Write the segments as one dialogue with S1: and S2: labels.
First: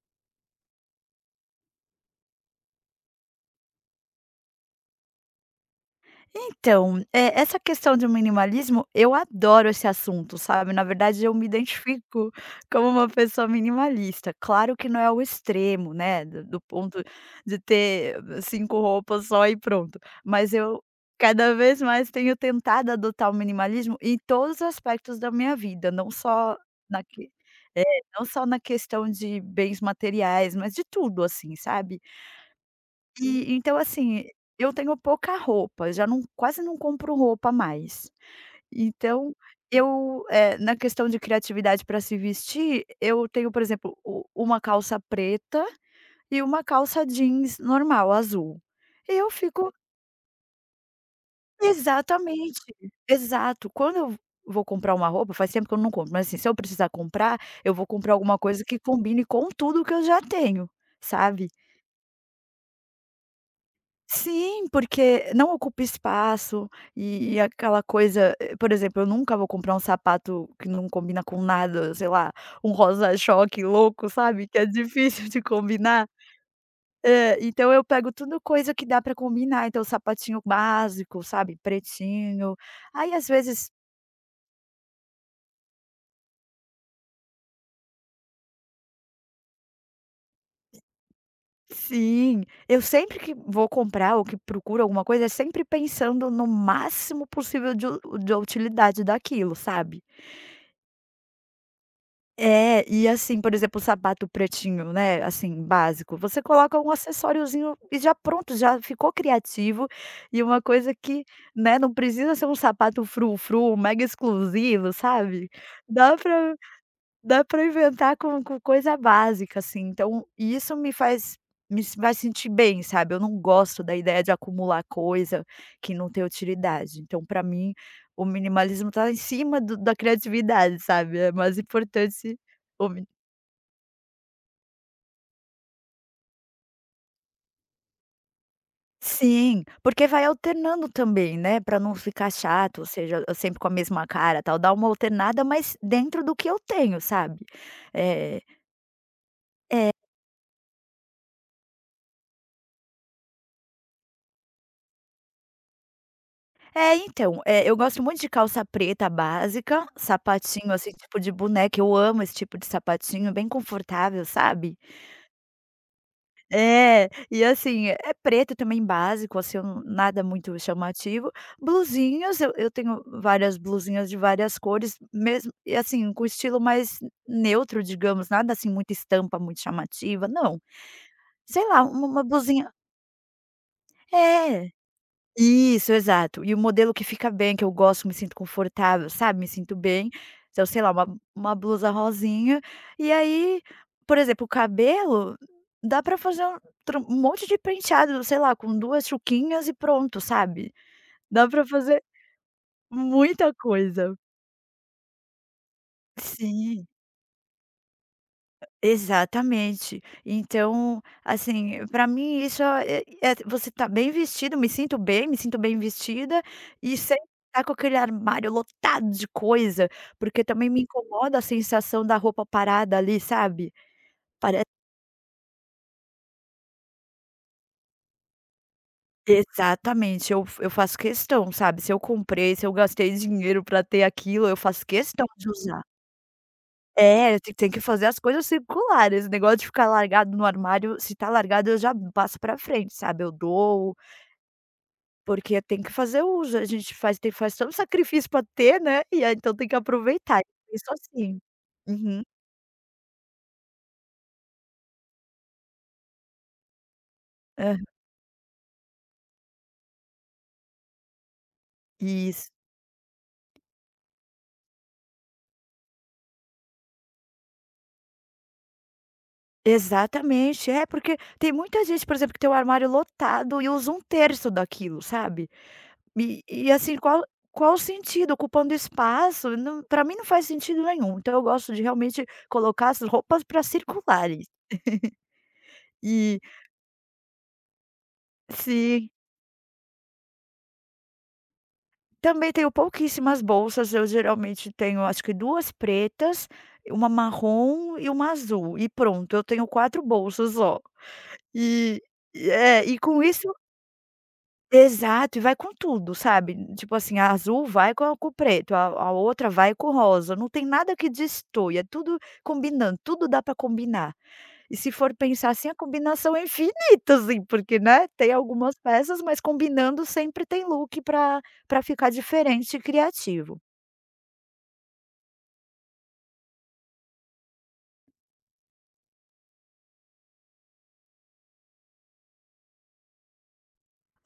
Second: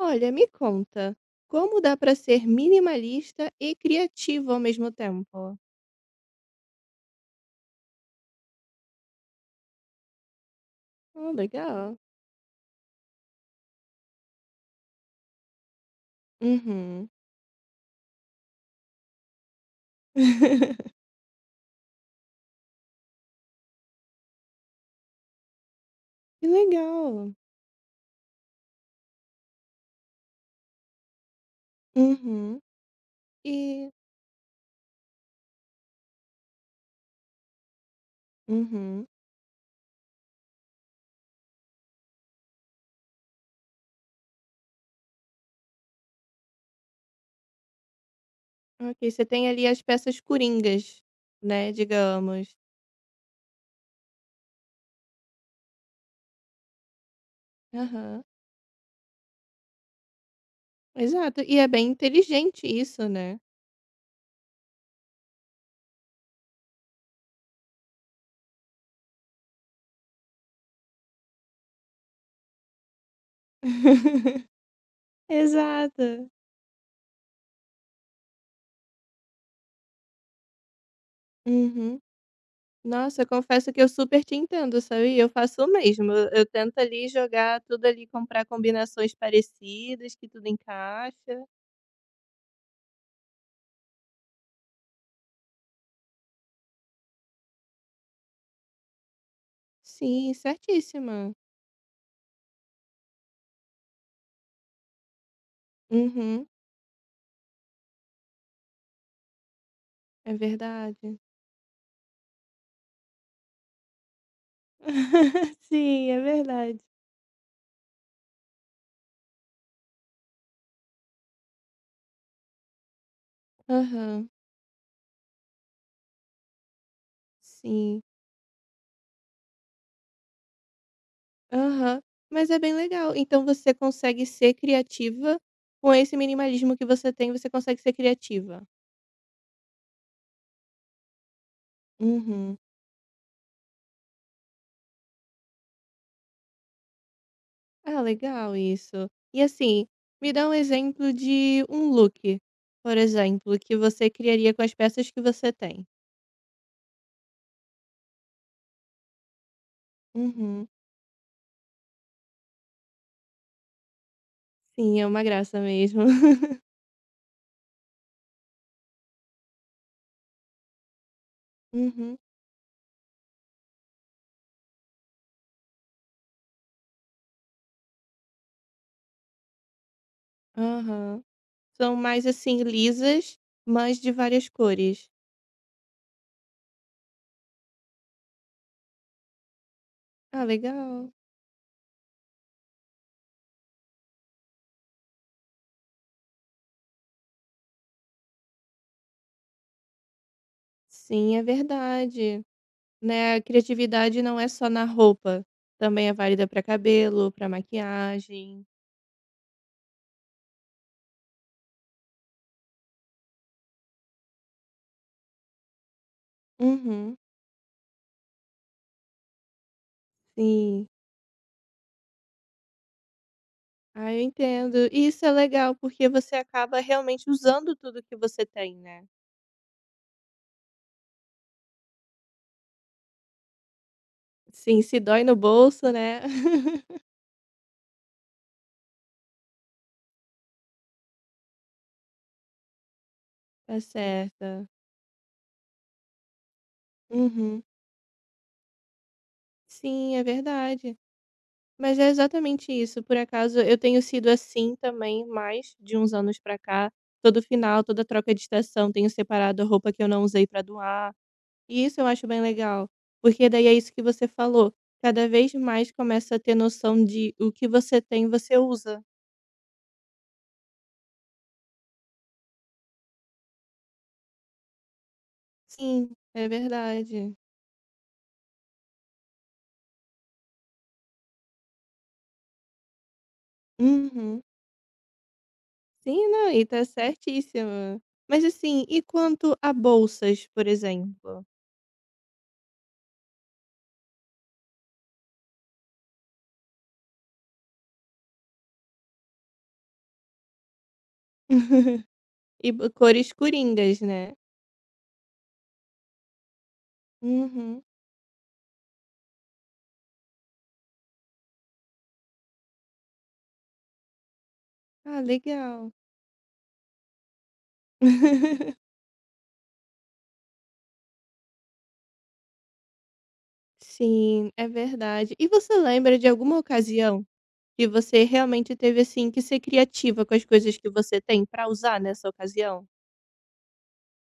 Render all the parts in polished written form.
S1: Olha, me conta, como dá para ser minimalista e criativo ao mesmo tempo?
S2: Então, essa questão do minimalismo, eu adoro esse assunto, sabe. Na verdade,
S1: Ah,
S2: eu me
S1: legal.
S2: identifico como uma pessoa minimalista. Claro que não é o extremo, né, do ponto
S1: Uhum.
S2: de ter 5 roupas só e pronto. Mas eu cada vez mais tenho tentado adotar o minimalismo em todos os aspectos da minha vida, não
S1: Que
S2: só na que
S1: legal.
S2: é, não só na questão de bens materiais, mas de tudo, assim, sabe.
S1: Uhum.
S2: E então
S1: E
S2: assim, eu tenho pouca roupa, já não quase não compro roupa mais.
S1: uhum.
S2: Então eu, na questão de criatividade para se vestir, eu tenho, por exemplo, u uma calça preta e uma calça jeans normal, azul.
S1: Ok,
S2: E
S1: você
S2: eu
S1: tem ali
S2: fico
S1: as peças coringas, né, digamos.
S2: Exatamente, exato. Quando eu vou comprar uma roupa, faz tempo que eu não compro, mas assim, se eu precisar comprar, eu vou comprar
S1: Aham.
S2: alguma coisa que combine com tudo que eu já tenho,
S1: Exato,
S2: sabe?
S1: e é bem inteligente isso, né.
S2: Sim, porque não ocupa espaço e aquela coisa, por exemplo, eu nunca vou comprar um sapato que não combina com nada, sei lá, um rosa-choque louco, sabe, que é difícil de combinar.
S1: Exato.
S2: É, então eu pego tudo coisa que dá pra combinar, então sapatinho básico, sabe,
S1: Uhum.
S2: pretinho. Aí
S1: Nossa, eu
S2: às vezes
S1: confesso que eu super te entendo, sabia? Eu faço o mesmo. Eu tento ali jogar tudo ali, comprar combinações parecidas, que tudo encaixa.
S2: sim, eu sempre que vou comprar ou que procuro alguma coisa, é sempre pensando no máximo possível de utilidade daquilo, sabe.
S1: Sim, certíssima.
S2: É, e assim, por exemplo, o sapato pretinho, né, assim, básico, você
S1: Uhum,
S2: coloca um acessóriozinho e já pronto, já ficou criativo,
S1: é
S2: e uma coisa
S1: verdade.
S2: que, né, não precisa ser um sapato frufru, mega exclusivo, sabe.
S1: Sim,
S2: Dá
S1: é
S2: pra
S1: verdade.
S2: Dá para inventar com coisa básica, assim, então isso me faz me se faz sentir bem, sabe. Eu não gosto da ideia
S1: Aham,
S2: de acumular coisa que não tem utilidade. Então, para mim,
S1: sim.
S2: o minimalismo tá em cima do da criatividade, sabe. É mais
S1: Aham.
S2: importante
S1: Mas é bem
S2: o mi
S1: legal. Então você consegue ser criativa com esse minimalismo que você tem, você consegue ser criativa.
S2: Sim, porque vai alternando também, né, para não ficar
S1: Uhum.
S2: chato, ou seja, eu sempre com a mesma cara, tal. Dá uma alternada, mas dentro do que eu tenho, sabe.
S1: Ah,
S2: Eh
S1: legal isso. E assim,
S2: é
S1: me dá um exemplo de um look, por exemplo, que você criaria com as peças que você tem.
S2: Então, eu gosto muito de calça preta básica,
S1: Uhum.
S2: sapatinho, assim, tipo de boneca, eu amo esse tipo de sapatinho, bem confortável, sabe.
S1: Sim, é uma graça mesmo.
S2: É, e assim, é preto também básico, assim, eu nada muito chamativo.
S1: Uhum.
S2: Blusinhas, eu tenho várias blusinhas de várias cores, mesmo e assim, com estilo mais neutro, digamos, nada assim, muita estampa muito chamativa, não.
S1: Aham.
S2: Sei lá,
S1: São
S2: uma uma
S1: mais assim
S2: blusinha
S1: lisas, mas de várias
S2: é.
S1: cores.
S2: Isso, exato. E o modelo que fica bem, que eu gosto, me sinto confortável, sabe, me sinto bem.
S1: Ah,
S2: Então, sei lá, uma
S1: legal.
S2: uma blusa rosinha, e aí, por exemplo, o cabelo, dá pra fazer um tro um monte de penteado, sei lá, com 2 chuquinhas e pronto, sabe.
S1: Sim, é
S2: Dá pra fazer
S1: verdade. Né, a
S2: muita coisa.
S1: criatividade não é só na roupa, também é válida para
S2: Sim.
S1: cabelo, para maquiagem.
S2: Exatamente. Então, assim, para mim isso é é você tá bem vestido, me sinto bem vestida e
S1: Uhum.
S2: sem tá com aquele armário lotado de coisa, porque também me
S1: Sim.
S2: incomoda a sensação da roupa parada ali, sabe.
S1: Ah, eu
S2: Parece
S1: entendo. E isso é legal, porque você acaba realmente usando tudo que você tem, né.
S2: exatamente, eu faço questão, sabe, se eu comprei, se eu gastei dinheiro para ter aquilo, eu
S1: Sim,
S2: faço
S1: se dói
S2: questão
S1: no
S2: de usar.
S1: bolso, né.
S2: É, tem que fazer as coisas circulares esse negócio de ficar largado no armário, se tá largado eu já passo pra frente, sabe, eu
S1: Tá
S2: dou
S1: certa.
S2: porque tem que fazer uso, a gente faz
S1: Uhum.
S2: todo um sacrifício para ter, né, e aí então tem que
S1: Sim, é
S2: aproveitar, eu penso
S1: verdade.
S2: assim.
S1: Mas é
S2: Uhum.
S1: exatamente isso. Por acaso, eu tenho sido assim também, mais de uns anos pra cá. Todo
S2: Hã.
S1: final, toda troca de estação, tenho separado a roupa que eu não usei pra doar. E isso eu acho bem
S2: Isso.
S1: legal, porque daí é isso que você falou, cada vez mais começa a ter noção de o que você tem, você usa.
S2: Exatamente, é porque tem muita gente, por exemplo, que tem o armário lotado e usa um terço daquilo, sabe.
S1: Sim, é
S2: E assim, qual
S1: verdade.
S2: qual o sentido? Ocupando espaço, não para mim não faz sentido nenhum, então eu gosto de realmente colocar as roupas para
S1: Uhum.
S2: circularem.
S1: Sim,
S2: E
S1: não, e tá certíssima. Mas assim, e
S2: sim.
S1: quanto a bolsas, por exemplo?
S2: Também tenho pouquíssimas bolsas, eu geralmente tenho acho que 2 pretas, uma marrom e uma azul e pronto, eu tenho 4 bolsas ó. E e
S1: E
S2: é,
S1: bo
S2: e com
S1: cores
S2: isso
S1: coringas, né.
S2: exato, e vai com tudo, sabe. Tipo assim, a azul
S1: Uhum.
S2: vai com a com o preto, a outra vai com o rosa, não tem nada que destoe, é tudo combinando, tudo dá para combinar. E se for
S1: Ah,
S2: pensar assim, a
S1: legal.
S2: combinação é infinita, assim, porque, né, tem algumas peças, mas combinando sempre tem look para para ficar diferente e criativo.
S1: Sim, é verdade. E você lembra de alguma ocasião que você realmente teve, assim, que ser criativa com as coisas que você tem pra usar nessa ocasião?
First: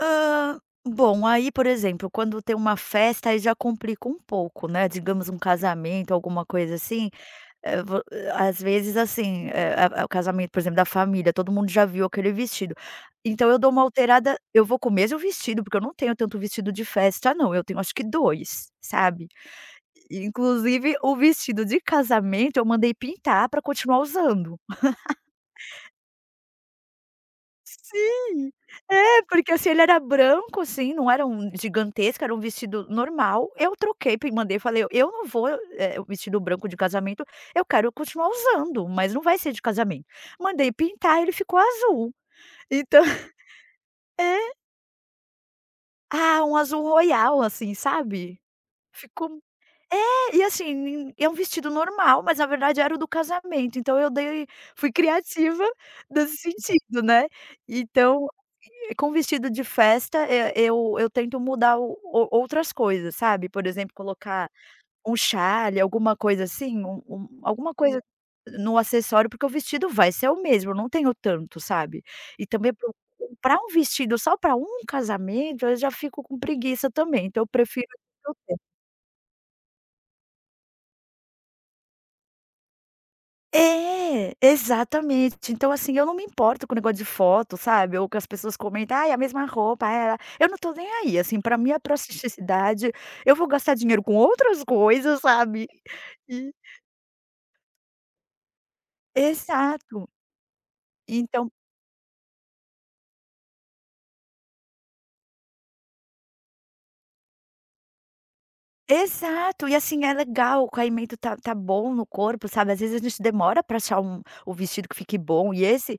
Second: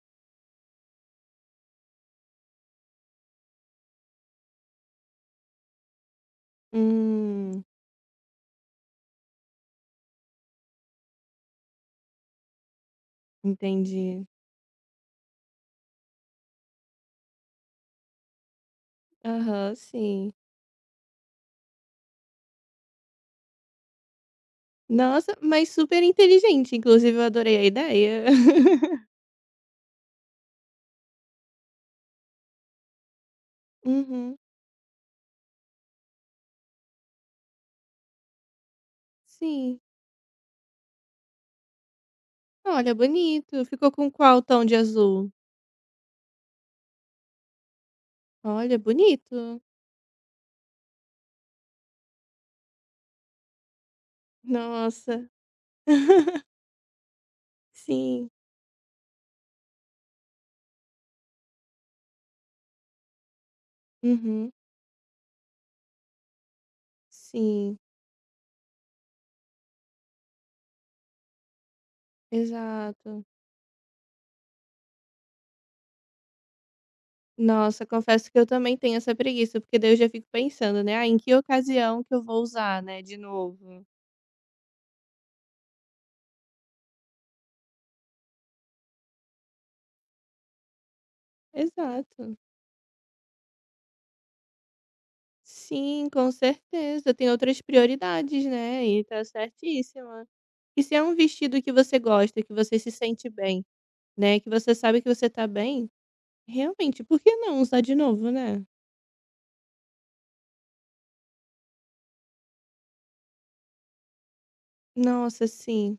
S2: Hã, bom, aí, por exemplo, quando tem uma festa, aí já complica um pouco, né, digamos um casamento, alguma coisa assim,
S1: Hum,
S2: às vezes, assim, o casamento, por exemplo, da família, todo mundo já viu aquele vestido. Então eu dou uma
S1: entendi.
S2: alterada eu vou com o mesmo vestido, porque eu não tenho tanto vestido de festa não, eu tenho acho que 2 sabe.
S1: Aham, sim.
S2: Inclusive o vestido de casamento eu mandei pintar para continuar usando.
S1: Nossa, mas super inteligente, inclusive eu adorei a ideia.
S2: É, porque assim, ele era branco, assim, não era um gigantesco, era um vestido normal. Eu troquei, pe
S1: Uhum,
S2: mandei, falei: "Eu não vou, o vestido branco de casamento, eu quero continuar usando, mas não vai ser de
S1: sim.
S2: casamento". Mandei pintar, ele ficou azul.
S1: Olha,
S2: Então
S1: bonito. Ficou com
S2: é.
S1: qual tom de azul?
S2: Ah, um azul royal, assim, sabe.
S1: Olha,
S2: Ficou
S1: bonito.
S2: é, e assim, nem- é um vestido normal, mas na verdade era o do casamento, então eu dei fui
S1: Nossa.
S2: criativa nesse sentido, né. Então,
S1: Sim.
S2: com vestido de festa, eu tento mudar o outras coisas, sabe. Por exemplo, colocar
S1: Uhum.
S2: um chale, alguma coisa assim, alguma
S1: Sim,
S2: coisa no acessório, porque o vestido vai ser o mesmo, eu não tenho tanto, sabe. E também para
S1: exato.
S2: comprar um vestido só para um casamento, eu já fico com preguiça também, então eu
S1: Nossa,
S2: prefiro
S1: confesso que eu também tenho essa preguiça, porque daí eu já fico pensando, né: "Ah, em que ocasião que eu vou usar, né, de novo?"
S2: é, exatamente. Então, assim, eu não me importo com o negócio de foto, sabe, ou que as pessoas comentam: "Ai, a mesma roupa, é, ela" eu não tô nem aí, assim, pra mim é
S1: Exato.
S2: praticidade, eu vou gastar dinheiro com outras coisas, sabe,
S1: Sim, com
S2: e
S1: certeza. Tem outras prioridades, né, e tá
S2: exato.
S1: certíssima. E se é um
S2: Então
S1: vestido que você gosta, que você se sente bem, né, que você sabe que você tá bem, realmente, por que não usar de novo, né?
S2: exato, e assim, é legal, o caimento tá bom no corpo, sabe, às vezes a gente demora pra achar o vestido que fique
S1: Nossa,
S2: bom e
S1: sim.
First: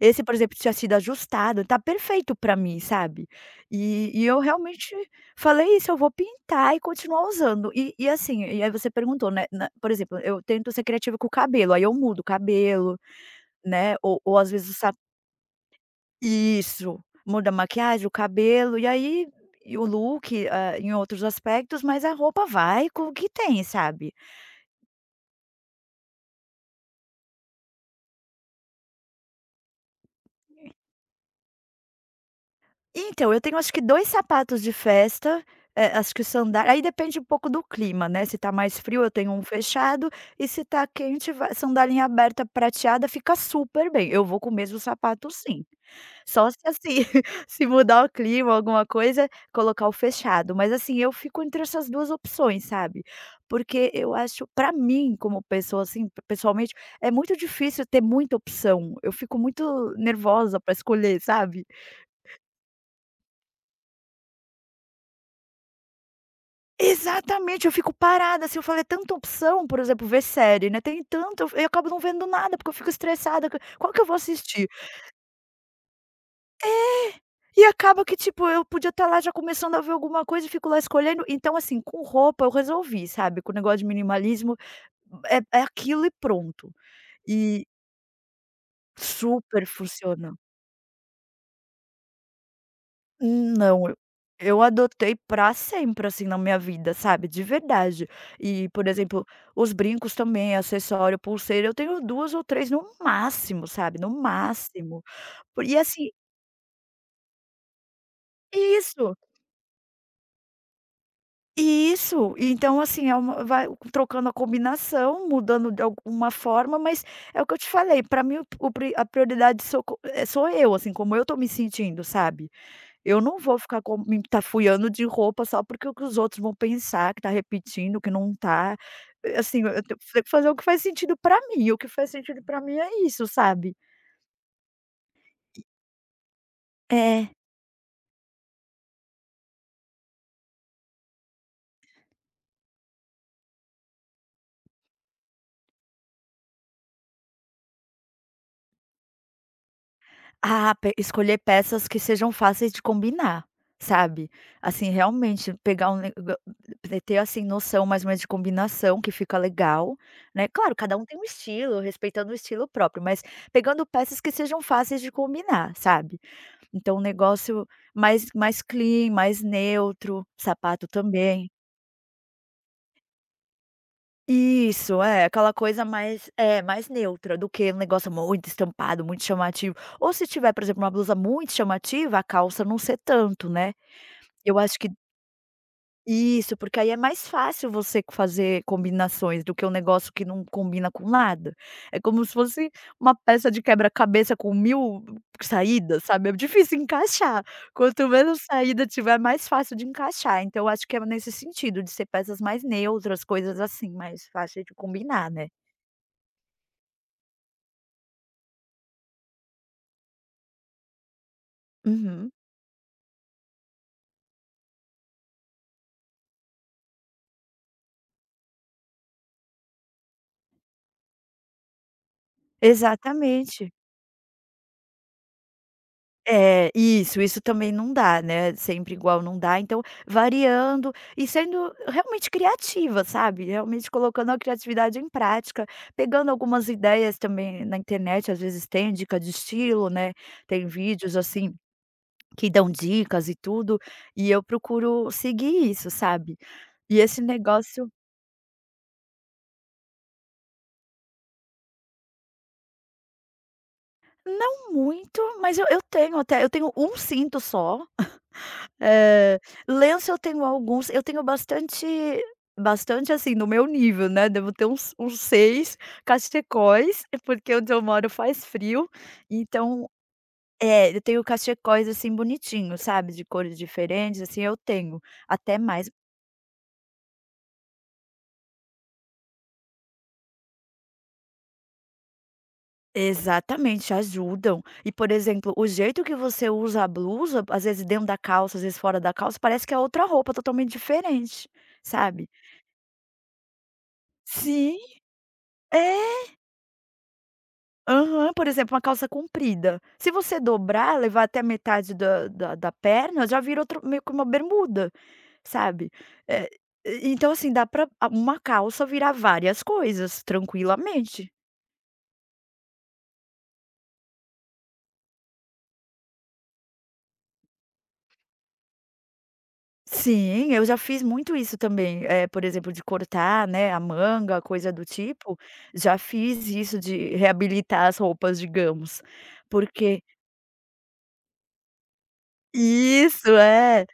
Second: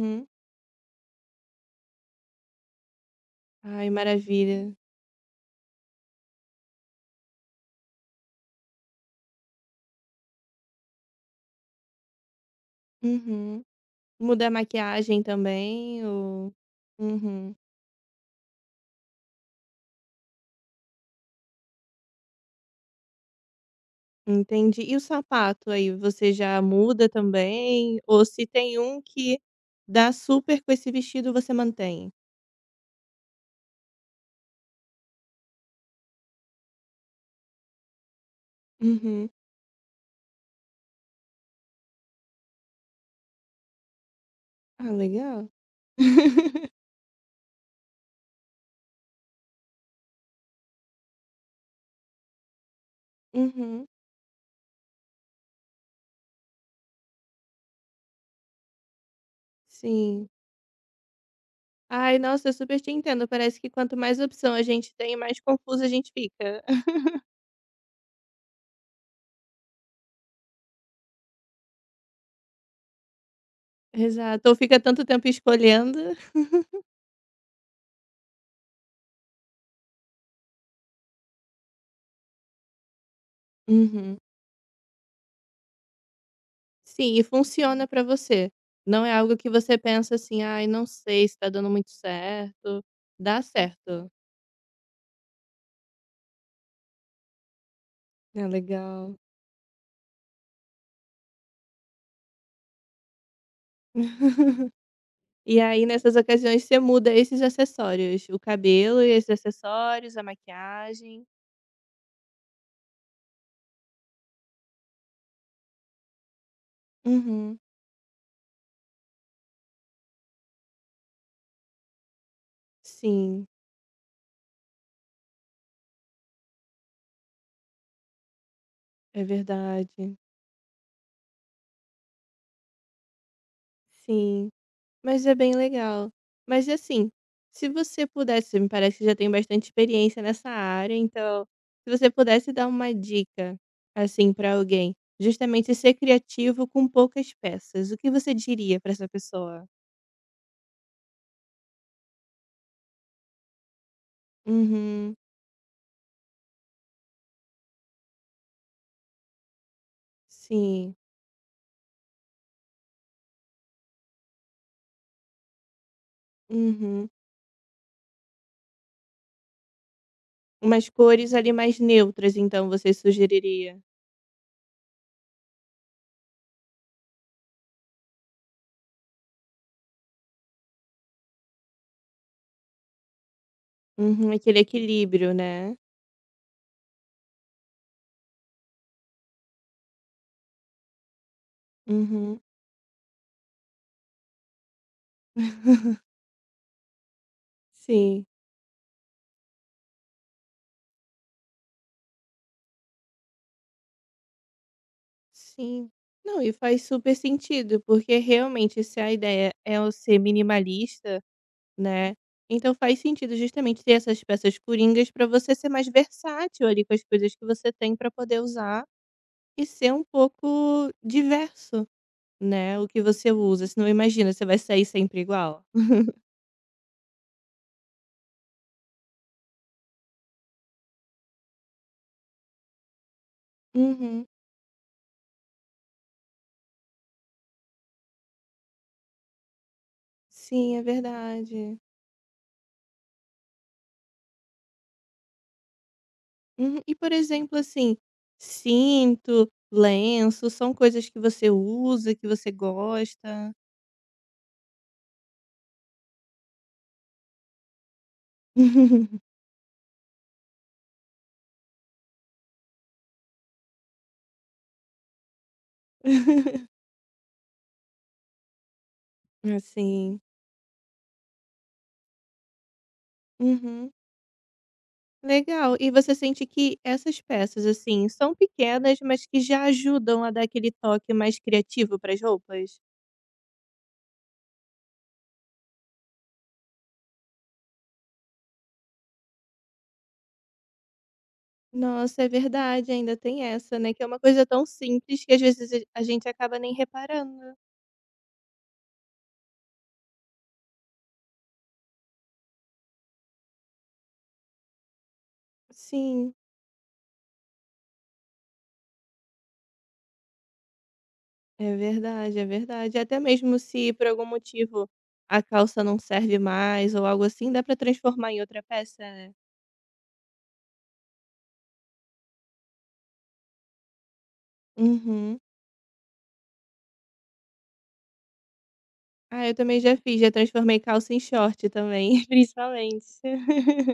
S2: esse, por exemplo, tinha sido ajustado, tá perfeito pra mim, sabe.
S1: Ai,
S2: E eu
S1: maravilha.
S2: realmente falei isso: "Eu vou pintar e continuar usando". E assim, e aí você perguntou, né, na por exemplo, eu tento ser criativa com o cabelo, aí eu mudo o cabelo,
S1: Uhum.
S2: né, ou
S1: Muda a
S2: às vezes sa
S1: maquiagem também ou
S2: isso, muda a
S1: Uhum.
S2: maquiagem, o cabelo, e o look, ah, em outros aspectos, mas a roupa vai com o que tem, sabe.
S1: Entendi. E o sapato aí, você já muda também? Ou se tem um que dá super com esse vestido, você mantém?
S2: Então, eu tenho acho que 2 sapatos de festa, acho que sandália aí depende um pouco do clima, né, se tá mais frio eu
S1: Uhum.
S2: tenho um fechado, e se tá quente vai sandalinha aberta prateada fica super bem, eu vou com o mesmo
S1: Ah,
S2: sapato
S1: legal.
S2: sim. Só se assim, se mudar o clima, alguma coisa, colocar o fechado, mas assim, eu fico entre essas 2 opções, sabe.
S1: Uhum.
S2: Porque eu acho pra mim como pessoa, assim, pessoalmente, é muito difícil ter muita opção, eu fico muito
S1: Sim.
S2: nervosa pra escolher, sabe.
S1: Ai, nossa, eu super te entendo. Parece que quanto mais opção a gente tem, mais confusa a gente fica.
S2: Exatamente, eu fico parada, assim, eu falei: "É tanta opção", por exemplo, ver série, né, tem tanto eu acabo não vendo nada, porque eu fico estressada que qual que eu vou
S1: Exato, ou
S2: assistir?
S1: fica tanto tempo escolhendo.
S2: E acaba que, tipo, eu podia estar lá já começando a ver alguma coisa e fico lá escolhendo. Então, assim, com roupa eu resolvi, sabe, com o negócio de
S1: Uhum.
S2: minimalismo, é é aquilo e pronto.
S1: Sim, e
S2: E
S1: funciona pra você. Não é algo que
S2: super
S1: você pensa
S2: funcionou.
S1: assim: "Ai, não sei se tá dando muito certo". Dá
S2: Não, eu
S1: certo.
S2: eu adotei pra sempre, assim, na minha vida, sabe, de verdade.
S1: É
S2: E, por
S1: legal.
S2: exemplo, os brincos também, acessório, pulseira, eu tenho 2 ou 3, no máximo, sabe, no máximo.
S1: E
S2: Por- E
S1: aí,
S2: assim
S1: nessas ocasiões, você muda esses acessórios, o cabelo e
S2: isso,
S1: esses acessórios, a maquiagem.
S2: isso. E então, assim, é uma vai trocando a combinação, mudando de alguma forma, mas é o que eu
S1: Uhum.
S2: te falei, pra mim o pri a prioridade sou eu, assim, como eu tô me sentindo, sabe. Eu não
S1: Sim,
S2: vou ficar com me entafuiando de roupa só porque o que os outros vão pensar que tá repetindo, que não tá.
S1: é
S2: Assim, eu tenho
S1: verdade.
S2: que fazer o que faz sentido pra mim, o que faz sentido pra mim é isso, sabe.
S1: Sim. Mas é bem legal. Mas assim,
S2: É.
S1: se você pudesse, me parece que já tem bastante experiência nessa área, então se você pudesse dar uma dica, assim, pra alguém, justamente ser criativo com poucas peças, o que você diria pra essa pessoa?
S2: Ah, pe escolher peças que sejam fáceis de combinar, sabe. Assim,
S1: Uhum,
S2: realmente pegar um ne ga- ter, assim, noção mais ou menos de combinação que fica legal, né. Claro,
S1: sim.
S2: cada um tem um estilo, respeitando o estilo próprio, mas pegando peças que sejam fáceis de combinar, sabe. Então o
S1: Uhum.
S2: negócio mais clean, mais neutro, sapato
S1: Umas cores
S2: também.
S1: ali mais neutras, então você sugeriria?
S2: Isso, é, aquela coisa mais neutra do que um negócio muito estampado, muito chamativo. Ou se tiver, por exemplo, uma blusa muito chamativa, a calça não ser tanto, né.
S1: Uhum, aquele
S2: Eu acho que
S1: equilíbrio, né?
S2: isso, porque aí é mais fácil você co fazer combinações do que um negócio que não combina com nada. É como se
S1: Uhum.
S2: fosse uma peça de quebra-cabeça com 1000 saídas, sabe, é difícil encaixar. Quanto
S1: Sim.
S2: menos saída tiver, mais fácil de encaixar. Então eu acho que é nesse sentido, de ser peças mais neutras, coisas assim, mais fáceis de combinar, né.
S1: Sim. Não, e faz super sentido, porque realmente se a ideia é o ser minimalista, né,
S2: Uhum.
S1: então faz sentido justamente ter essas peças coringas para você ser mais versátil ali com as coisas que você tem para poder usar e ser um pouco diverso, né, o que você usa,
S2: Exatamente.
S1: senão imagina, você vai sair sempre igual.
S2: É, isso também não dá, né, sempre igual não dá, então variando e sendo realmente criativa, sabe, realmente
S1: Uhum.
S2: colocando a criatividade em prática, pegando algumas ideias também na internet, às vezes tem dica de estilo, né, tem
S1: Sim, é
S2: vídeos, assim,
S1: verdade.
S2: que dão dicas e tudo, e eu procuro seguir isso, sabe.
S1: Uhum. E
S2: E
S1: por
S2: esse
S1: exemplo,
S2: negócio
S1: assim, cinto, lenço, são coisas que você usa, que você gosta?
S2: não muito, mas eu tenho um cinto só. É, lenço eu tenho bastante, assim, no meu nível, né, devo ter uns 6 cachecóis, porque onde eu moro faz frio, então
S1: Assim.
S2: é, eu tenho cachecóis, assim, bonitinhos, sabe, de cores
S1: Uhum.
S2: diferentes, assim, eu tenho, até
S1: Legal. E
S2: mais
S1: você sente que essas peças, assim, são pequenas, mas que já ajudam a dar aquele toque mais criativo para as roupas?
S2: exatamente, ajudam. E, por exemplo, o jeito que você usa a blusa, às vezes dentro da calça, às vezes fora da calça, parece que é outra roupa totalmente diferente,
S1: Nossa, é
S2: sabe.
S1: verdade, ainda tem essa, né? Que é uma coisa tão
S2: Sim,
S1: simples que às vezes a
S2: é.
S1: gente acaba nem reparando.
S2: Aham, por exemplo, uma calça comprida. Se você dobrar, levar até a metade da perna, já vira outro meio que uma bermuda, sabe.
S1: Sim,
S2: Eh, e então assim, dá pra a uma calça virar várias coisas, tranquilamente.
S1: é verdade, é verdade. Até mesmo se por algum motivo a calça não serve mais ou algo assim, dá para transformar em outra peça, né?
S2: Sim, eu já fiz muito isso também, por exemplo, de cortar, né, a manga, coisa do tipo,
S1: Uhum.
S2: já fiz isso de reabilitar as roupas, digamos,
S1: Ah, eu também já
S2: porque
S1: fiz, já transformei calça em short também, principalmente.
S2: isso, é.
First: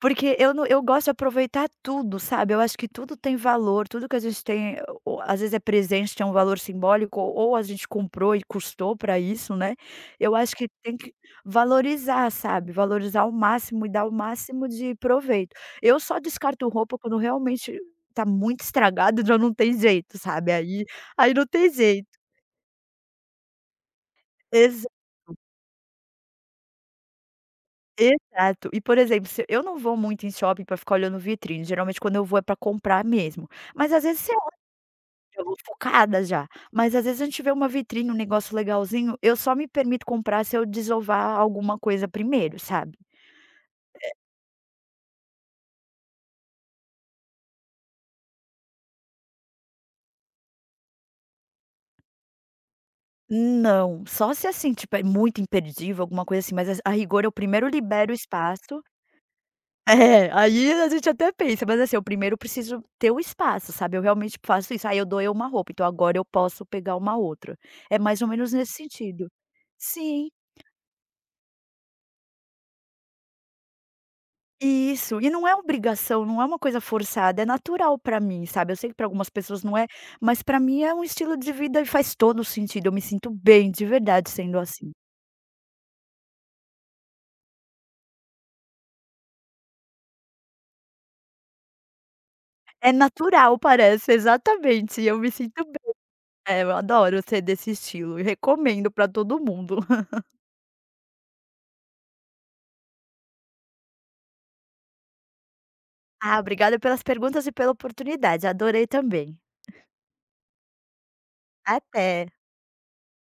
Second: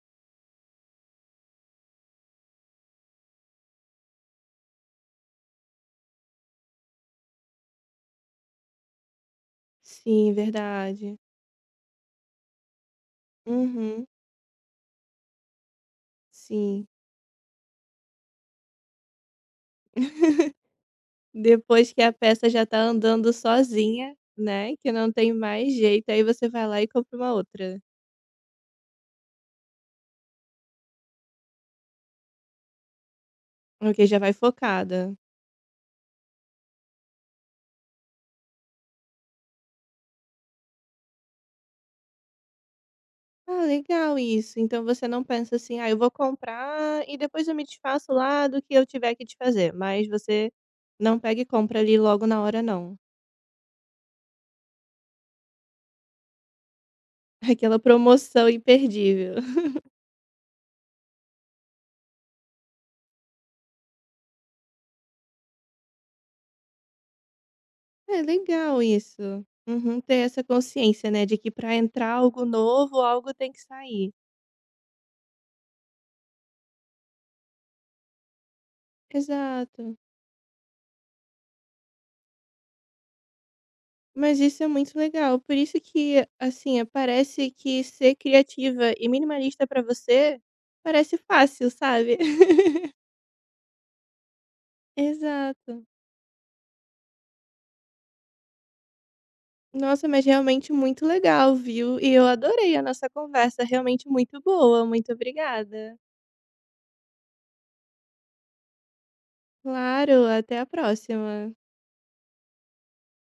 S2: Porque eu não eu gosto de aproveitar tudo, sabe, eu acho que tudo tem valor, tudo que a gente tem o às vezes é presente, tem um valor simbólico ou a gente comprou e custou para isso, né.
S1: Sim,
S2: Eu acho que tem que
S1: verdade.
S2: valorizar, sabe, valorizar ao máximo e dar
S1: Uhum,
S2: o máximo de proveito. Eu só descarto
S1: sim.
S2: roupa quando realmente tá muito estragado já não tem jeito, sabe, aí não tem
S1: Depois que
S2: jeito.
S1: a peça já tá andando sozinha, né,
S2: Exa
S1: que não tem mais jeito, aí você vai lá e compra uma outra.
S2: exato. E, por exemplo, se eu não vou muito em shopping para ficar olhando vitrine, geralmente quando eu vou é para comprar mesmo, mas às
S1: Ok, já
S2: vezes
S1: vai
S2: você
S1: focada.
S2: eu vou focada já. Mas às vezes a gente vê uma vitrine, um negócio legalzinho, eu só me permito comprar se eu desovar alguma coisa primeiro, sabe.
S1: Ah, legal isso. Então você não pensa assim: "Ah, eu vou comprar e depois eu me desfaço lá do que eu tiver que desfazer", mas você não pega e compra ali logo na hora não.
S2: Não, só se assim, tipo, é muito imperdível, alguma coisa assim, mas a rigor eu primeiro
S1: Aquela
S2: libero o
S1: promoção
S2: espaço
S1: imperdível.
S2: é, aí a gente até pensa, mas assim, eu primeiro preciso ter o espaço, sabe. Eu realmente faço isso, aí eu dou eu uma roupa, então agora eu posso pegar uma outra. É
S1: É
S2: mais ou menos nesse
S1: legal
S2: sentido.
S1: isso. Uhum, ter
S2: Sim.
S1: essa consciência, né, de que para entrar algo novo, algo tem que sair.
S2: Isso, e não é obrigação, não é uma coisa forçada, é natural pra mim, sabe. Eu sei que pra algumas pessoas não
S1: Exato.
S2: é, mas pra mim é um estilo de vida e faz todo o sentido, eu me sinto bem de verdade
S1: Mas
S2: sendo
S1: isso é
S2: assim.
S1: muito legal, por isso que, assim, parece que ser criativa e minimalista pra você, parece fácil, sabe.
S2: É natural parece, exatamente, eu me sinto bem.
S1: Exato.
S2: É, eu adoro ser desse estilo e recomendo pra todo mundo.
S1: Nossa, mas realmente muito legal, viu. E eu adorei a nossa conversa, realmente muito boa, muito obrigada.
S2: Ah, obrigada pelas perguntas e pela oportunidade, adorei também.
S1: Claro, até a próxima.
S2: Até.